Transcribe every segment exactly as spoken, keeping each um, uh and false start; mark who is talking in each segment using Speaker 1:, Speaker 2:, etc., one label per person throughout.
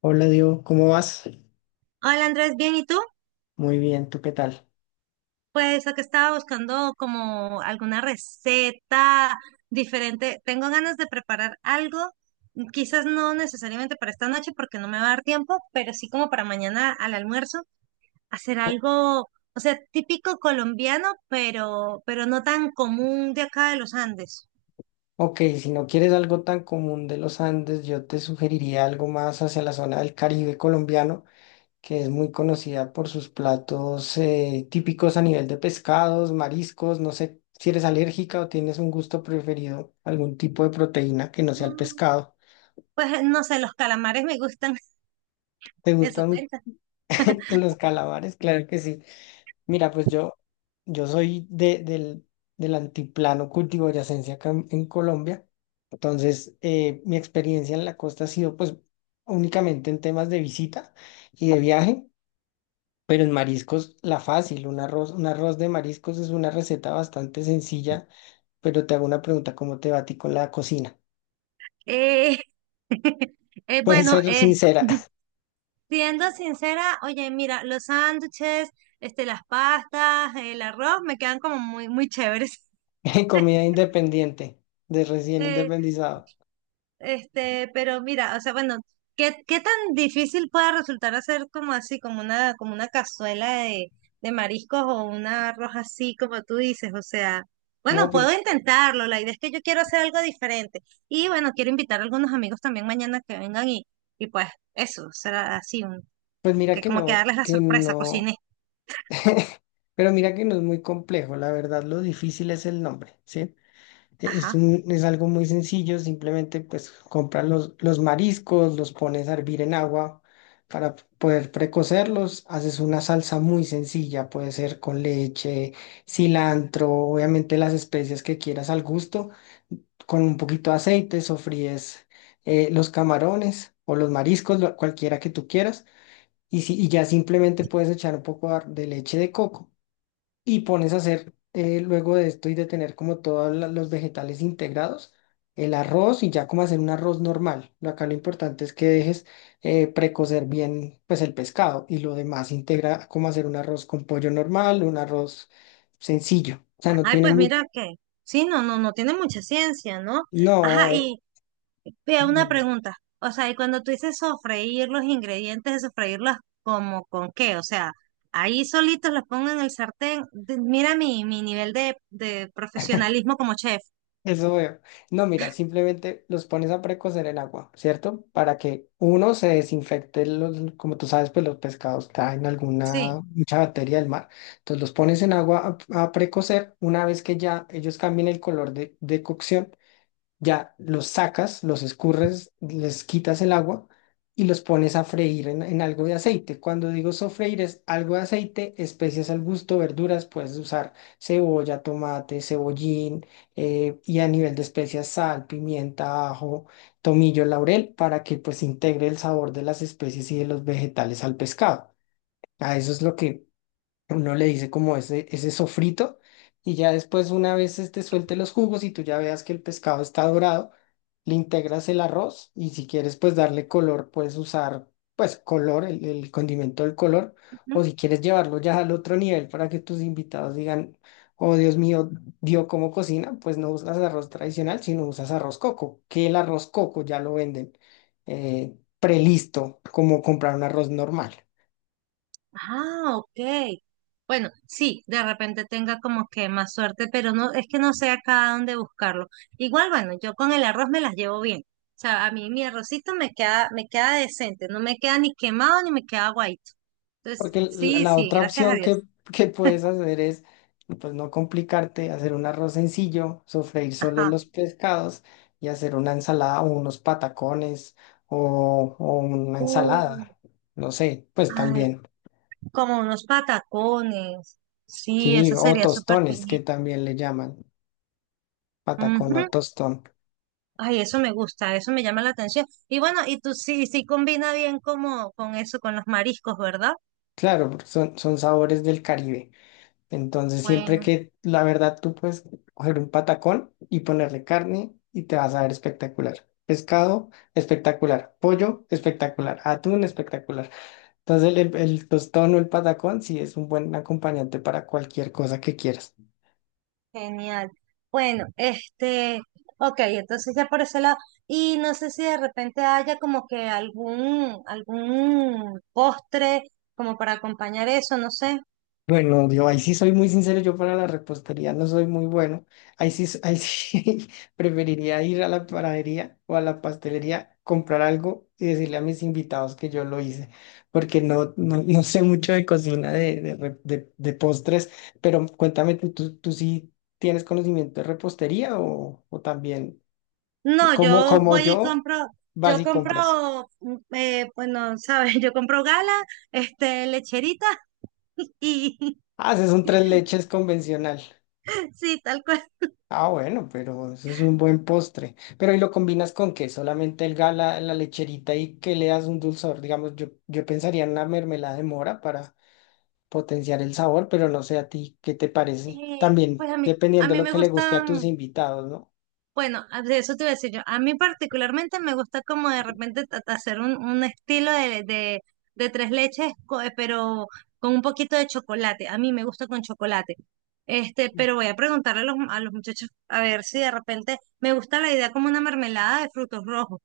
Speaker 1: Hola Diego, ¿cómo vas?
Speaker 2: Hola Andrés, ¿bien? ¿Y tú?
Speaker 1: Muy bien, ¿tú qué tal?
Speaker 2: Pues lo que estaba buscando como alguna receta diferente. Tengo ganas de preparar algo, quizás no necesariamente para esta noche porque no me va a dar tiempo, pero sí como para mañana al almuerzo, hacer algo, o sea, típico colombiano, pero, pero no tan común de acá de los Andes.
Speaker 1: Ok, si no quieres algo tan común de los Andes, yo te sugeriría algo más hacia la zona del Caribe colombiano, que es muy conocida por sus platos eh, típicos a nivel de pescados, mariscos. No sé si eres alérgica o tienes un gusto preferido, algún tipo de proteína que no sea el
Speaker 2: Mm.
Speaker 1: pescado.
Speaker 2: Pues no sé, los calamares me gustan,
Speaker 1: ¿Te
Speaker 2: eso
Speaker 1: gustan
Speaker 2: cuenta.
Speaker 1: los calamares? Claro que sí. Mira, pues yo, yo soy de, del, del antiplano cundiboyacense acá en, en Colombia. Entonces, eh, mi experiencia en la costa ha sido pues únicamente en temas de visita y de viaje, pero en mariscos la fácil, un arroz, un arroz de mariscos es una receta bastante sencilla, pero te hago una pregunta, ¿cómo te va a ti con la cocina?
Speaker 2: Eh, eh,
Speaker 1: Puedes
Speaker 2: bueno,
Speaker 1: ser
Speaker 2: eh,
Speaker 1: sincera,
Speaker 2: Siendo sincera, oye, mira, los sándwiches, este, las pastas, el arroz me quedan como muy, muy chéveres.
Speaker 1: comida independiente, de recién
Speaker 2: Eh,
Speaker 1: independizado.
Speaker 2: este, pero mira, o sea, bueno, ¿qué, qué tan difícil puede resultar hacer como así, como una, como una cazuela de, de mariscos o un arroz así, como tú dices? O sea, bueno,
Speaker 1: No, pero
Speaker 2: puedo intentarlo. La idea es que yo quiero hacer algo diferente. Y bueno, quiero invitar a algunos amigos también mañana que vengan y, y pues eso, será así, un-
Speaker 1: pues mira
Speaker 2: que
Speaker 1: que
Speaker 2: como que
Speaker 1: no,
Speaker 2: darles la
Speaker 1: que
Speaker 2: sorpresa,
Speaker 1: no.
Speaker 2: cociné.
Speaker 1: Pero mira que no es muy complejo, la verdad lo difícil es el nombre, ¿sí? E- Es
Speaker 2: Ajá.
Speaker 1: un, es algo muy sencillo, simplemente pues compras los, los mariscos, los pones a hervir en agua para poder precocerlos, haces una salsa muy sencilla, puede ser con leche, cilantro, obviamente las especias que quieras al gusto, con un poquito de aceite sofríes eh, los camarones o los mariscos, lo- cualquiera que tú quieras, y, si, y ya simplemente puedes echar un poco de de leche de coco y pones a hacer eh, luego de esto y de tener como todos la- los vegetales integrados, el arroz y ya como hacer un arroz normal. Lo- Acá lo importante es que dejes eh, precocer bien pues el pescado y lo demás integra como hacer un arroz con pollo normal, un arroz sencillo. O sea, no
Speaker 2: Ay,
Speaker 1: tiene
Speaker 2: pues
Speaker 1: mucho.
Speaker 2: mira que, sí, no, no, no tiene mucha ciencia, ¿no?
Speaker 1: No,
Speaker 2: Ajá,
Speaker 1: eh,
Speaker 2: y vea una
Speaker 1: dime.
Speaker 2: pregunta. O sea, y cuando tú dices sofreír los ingredientes de sofreírlos, ¿como con qué? O sea, ahí solitos los pongo en el sartén. De- Mira mi, mi nivel de, de profesionalismo como chef.
Speaker 1: Eso veo. No, mira, simplemente los pones a precocer en agua, ¿cierto? Para que uno se desinfecte los, como tú sabes, pues los pescados traen
Speaker 2: Sí.
Speaker 1: alguna mucha bacteria del mar. Entonces los pones en agua a, a precocer. Una vez que ya ellos cambien el color de, de cocción, ya los sacas, los escurres, les quitas el agua y los pones a freír en, en algo de aceite. Cuando digo sofreír es algo de aceite, especias al gusto, verduras, puedes usar cebolla, tomate, cebollín, eh, y a nivel de especias sal, pimienta, ajo, tomillo, laurel para que pues integre el sabor de las especies y de los vegetales al pescado. A eso es lo que uno le dice como ese, ese sofrito, y ya después una vez este suelte los jugos y tú ya veas que el pescado está dorado, le integras el arroz, y si quieres pues darle color, puedes usar pues color, el, el condimento del color, o si quieres llevarlo ya al otro nivel para que tus invitados digan, oh Dios mío, dio cómo cocina, pues no usas arroz tradicional, sino usas arroz coco, que el arroz coco ya lo venden eh, prelisto, como comprar un arroz normal.
Speaker 2: Ah, ok. Bueno, sí, de repente tenga como que más suerte, pero no, es que no sé acá dónde buscarlo. Igual, bueno, yo con el arroz me las llevo bien. O sea, a mí mi arrocito me queda, me queda decente, no me queda ni quemado ni me queda guaito. Entonces,
Speaker 1: Porque la
Speaker 2: sí,
Speaker 1: la
Speaker 2: sí,
Speaker 1: otra
Speaker 2: gracias a
Speaker 1: opción
Speaker 2: Dios.
Speaker 1: que, que puedes hacer es, pues no complicarte, hacer un arroz sencillo, sofreír solo
Speaker 2: Ajá.
Speaker 1: los pescados y hacer una ensalada o unos patacones o, o una
Speaker 2: Uh,
Speaker 1: ensalada, no sé, pues
Speaker 2: ay,
Speaker 1: también,
Speaker 2: como unos patacones. Sí,
Speaker 1: sí,
Speaker 2: eso
Speaker 1: o
Speaker 2: sería súper
Speaker 1: tostones
Speaker 2: genial.
Speaker 1: que también le llaman, patacón o
Speaker 2: Ujú.
Speaker 1: tostón.
Speaker 2: Ay, eso me gusta, eso me llama la atención. Y bueno, y tú sí, sí combina bien como con eso, con los mariscos, ¿verdad?
Speaker 1: Claro, porque son, son sabores del Caribe. Entonces, siempre
Speaker 2: Bueno,
Speaker 1: que la verdad tú puedes coger un patacón y ponerle carne y te vas a ver espectacular. Pescado, espectacular. Pollo, espectacular. Atún, espectacular. Entonces, el, el tostón o el patacón sí es un buen acompañante para cualquier cosa que quieras.
Speaker 2: genial. Bueno, este, ok, entonces ya por ese lado. Y no sé si de repente haya como que algún, algún postre como para acompañar eso, no sé.
Speaker 1: Bueno, yo ahí sí soy muy sincero, yo para la repostería no soy muy bueno. Ahí sí, s- ahí sí preferiría ir a la panadería o a la pastelería, comprar algo y decirle a mis invitados que yo lo hice, porque no, no, no sé mucho de cocina, de, de, re- de- de postres, pero cuéntame, ¿tú, tú, tú sí tienes conocimiento de repostería o, o también,
Speaker 2: No,
Speaker 1: como,
Speaker 2: yo
Speaker 1: como
Speaker 2: voy y
Speaker 1: yo,
Speaker 2: compro,
Speaker 1: vas
Speaker 2: yo
Speaker 1: y compras?
Speaker 2: compro, mm, eh, bueno, sabes, yo compro gala, este, lecherita y
Speaker 1: Haces un tres leches convencional.
Speaker 2: sí, tal cual.
Speaker 1: Ah, bueno, pero eso es un buen postre. Pero ¿y lo combinas con qué? ¿Solamente el gala, la lecherita y que le das un dulzor? Digamos, yo, yo pensaría en una mermelada de mora para potenciar el sabor, pero no sé a ti, ¿qué te parece?
Speaker 2: Eh,
Speaker 1: También
Speaker 2: pues a mí, a
Speaker 1: dependiendo de
Speaker 2: mí
Speaker 1: lo
Speaker 2: me
Speaker 1: que le guste a tus
Speaker 2: gustan.
Speaker 1: invitados, ¿no?
Speaker 2: Bueno, a- de eso te iba a decir yo. A mí particularmente me gusta como de repente ta- ta- hacer un, un estilo de, de, de tres leches, co- eh, pero con un poquito de chocolate. A mí me gusta con chocolate. Este, pero voy a preguntarle a los, a los muchachos a ver si de repente me gusta la idea como una mermelada de frutos rojos,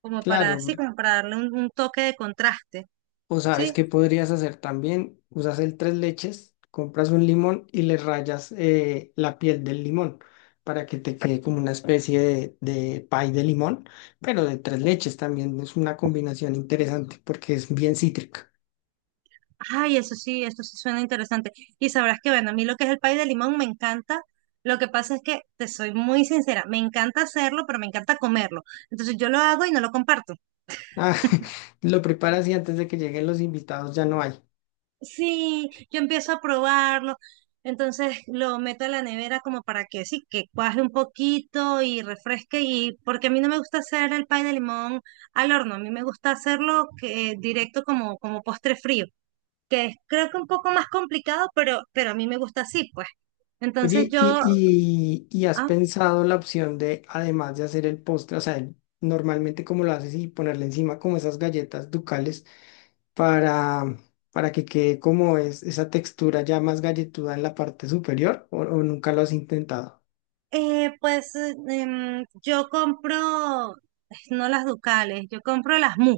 Speaker 2: como para
Speaker 1: Claro.
Speaker 2: así, como para darle un, un toque de contraste,
Speaker 1: O sabes
Speaker 2: ¿sí?
Speaker 1: qué podrías hacer también, usas el tres leches, compras un limón y le rayas eh, la piel del limón para que te quede como una especie de, de pie de limón, pero de tres leches también es una combinación interesante porque es bien cítrica.
Speaker 2: Ay, eso sí, eso sí suena interesante. Y sabrás que, bueno, a mí lo que es el pay de limón me encanta. Lo que pasa es que, te soy muy sincera, me encanta hacerlo, pero me encanta comerlo. Entonces yo lo hago y no lo comparto.
Speaker 1: Ah, lo preparas y antes de que lleguen los invitados ya no hay.
Speaker 2: Sí, yo empiezo a probarlo. Entonces lo meto a la nevera como para que sí, que cuaje un poquito y refresque. Y porque a mí no me gusta hacer el pay de limón al horno, a mí me gusta hacerlo que, directo como, como postre frío, que es creo que un poco más complicado, pero, pero a mí me gusta así, pues. Entonces
Speaker 1: Oye, y,
Speaker 2: yo.
Speaker 1: y, y has
Speaker 2: Ah,
Speaker 1: pensado la opción de, además de hacer el postre, o sea, el- normalmente como lo haces y ponerle encima como esas galletas ducales, para, para que quede como es esa textura ya más galletuda en la parte superior o, o nunca lo has intentado.
Speaker 2: eh, pues eh, em, yo compro, no las Ducales, yo compro las Mu.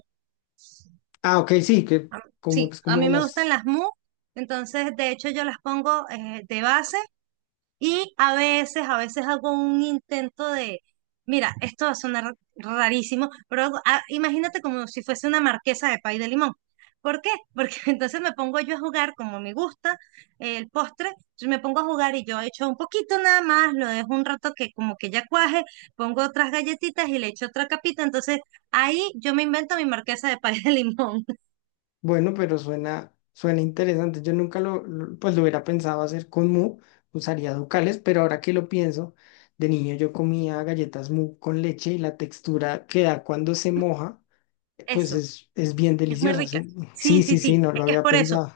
Speaker 1: Ah, ok, sí, que
Speaker 2: Ah,
Speaker 1: como
Speaker 2: sí,
Speaker 1: es
Speaker 2: a
Speaker 1: como
Speaker 2: mí me gustan
Speaker 1: las,
Speaker 2: las Mu, entonces de hecho yo las pongo eh, de base. Y a veces, a veces hago un intento de, mira, esto va a sonar rarísimo, pero hago- ah, imagínate como si fuese una marquesa de pay de limón. ¿Por qué? Porque entonces me pongo yo a jugar como me gusta eh, el postre, entonces me pongo a jugar y yo echo un poquito nada más, lo dejo un rato que como que ya cuaje, pongo otras galletitas y le echo otra capita, entonces ahí yo me invento mi marquesa de pay de limón.
Speaker 1: bueno, pero suena, suena interesante. Yo nunca lo, lo- pues lo hubiera pensado hacer con mu, usaría ducales, pero ahora que lo pienso, de niño yo comía galletas mu con leche, y la textura que da cuando se moja, pues
Speaker 2: Eso,
Speaker 1: es, es bien
Speaker 2: es muy
Speaker 1: deliciosa.
Speaker 2: rica.
Speaker 1: Su- Sí,
Speaker 2: Sí,
Speaker 1: sí,
Speaker 2: sí, sí,
Speaker 1: sí, no
Speaker 2: es
Speaker 1: lo
Speaker 2: que es
Speaker 1: había
Speaker 2: por eso.
Speaker 1: pensado.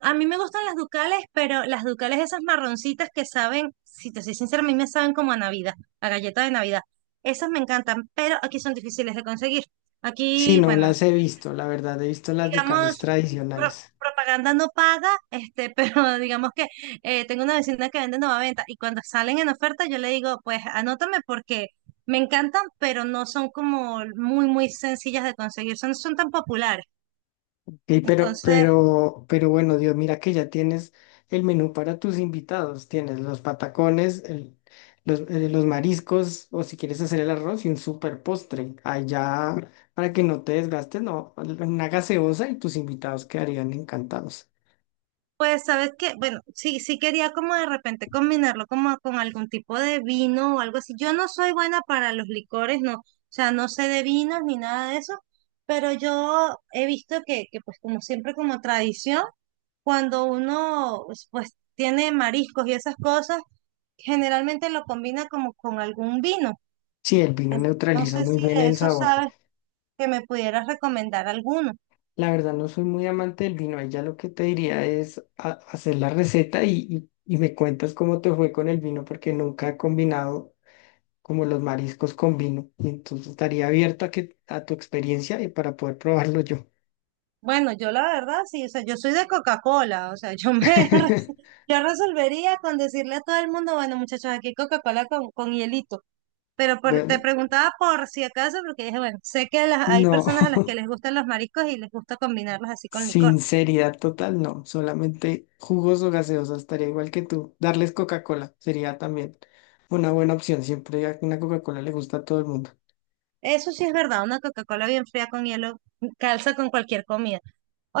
Speaker 2: A mí me gustan las ducales, pero las ducales esas marroncitas que saben, si te soy sincera, a mí me saben como a Navidad, a galleta de Navidad. Esas me encantan, pero aquí son difíciles de conseguir.
Speaker 1: Sí,
Speaker 2: Aquí,
Speaker 1: no
Speaker 2: bueno,
Speaker 1: las he visto, la verdad, he visto las
Speaker 2: digamos,
Speaker 1: ducales
Speaker 2: pro-
Speaker 1: tradicionales.
Speaker 2: propaganda no paga, este, pero digamos que eh, tengo una vecina que vende nueva venta y cuando salen en oferta yo le digo, pues anótame porque me encantan, pero no son como muy, muy sencillas de conseguir, son, son tan populares.
Speaker 1: Ey, pero,
Speaker 2: Entonces...
Speaker 1: pero, pero bueno, Dios, mira que ya tienes el menú para tus invitados. Tienes los patacones, el- los, eh, los mariscos, o si quieres hacer el arroz y un super postre. Allá, para que no te desgastes, no, una gaseosa y tus invitados quedarían encantados.
Speaker 2: Pues sabes que, bueno, sí, sí quería como de repente combinarlo como con algún tipo de vino o algo así. Yo no soy buena para los licores, no, o sea, no sé de vinos ni nada de eso, pero yo he visto que, que pues como siempre como tradición, cuando uno pues pues, tiene mariscos y esas cosas, generalmente lo combina como con algún vino.
Speaker 1: Sí, el vino
Speaker 2: Entonces, no
Speaker 1: neutraliza
Speaker 2: sé
Speaker 1: muy
Speaker 2: si
Speaker 1: bien
Speaker 2: de
Speaker 1: el
Speaker 2: eso
Speaker 1: sabor.
Speaker 2: sabes que me pudieras recomendar alguno.
Speaker 1: La verdad, no soy muy amante del vino. Ahí ya lo que te diría es ha- hacer la receta, y y y me cuentas cómo te fue con el vino, porque nunca he combinado como los mariscos con vino. Y entonces estaría abierto a que a tu experiencia y para poder probarlo yo.
Speaker 2: Bueno, yo la verdad sí, o sea, yo soy de Coca-Cola, o sea, yo me re- yo resolvería con decirle a todo el mundo, bueno, muchachos, aquí Coca-Cola con, con hielito. Pero por- te
Speaker 1: Bueno,
Speaker 2: preguntaba por si acaso, porque dije, bueno, sé que las- hay
Speaker 1: no.
Speaker 2: personas a las que les gustan los mariscos y les gusta combinarlos así con licor.
Speaker 1: Sinceridad total, no. Solamente jugos o gaseosas, estaría igual que tú. Darles Coca-Cola sería también una buena opción. Siempre a una Coca-Cola le gusta a todo el mundo.
Speaker 2: Eso sí es verdad, una Coca-Cola bien fría con hielo calza con cualquier comida.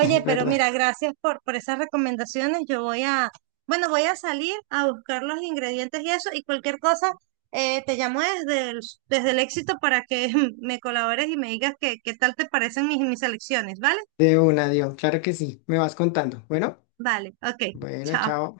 Speaker 1: Es
Speaker 2: pero
Speaker 1: verdad.
Speaker 2: mira, gracias por, por esas recomendaciones. Yo voy a, bueno, voy a salir a buscar los ingredientes y eso, y cualquier cosa, eh, te llamo desde el, desde el éxito para que me colabores y me digas qué, qué tal te parecen mis, mis selecciones, ¿vale?
Speaker 1: De una, Dios. Claro que sí. Me vas contando. Bueno,
Speaker 2: Vale, ok,
Speaker 1: bueno,
Speaker 2: chao.
Speaker 1: chao.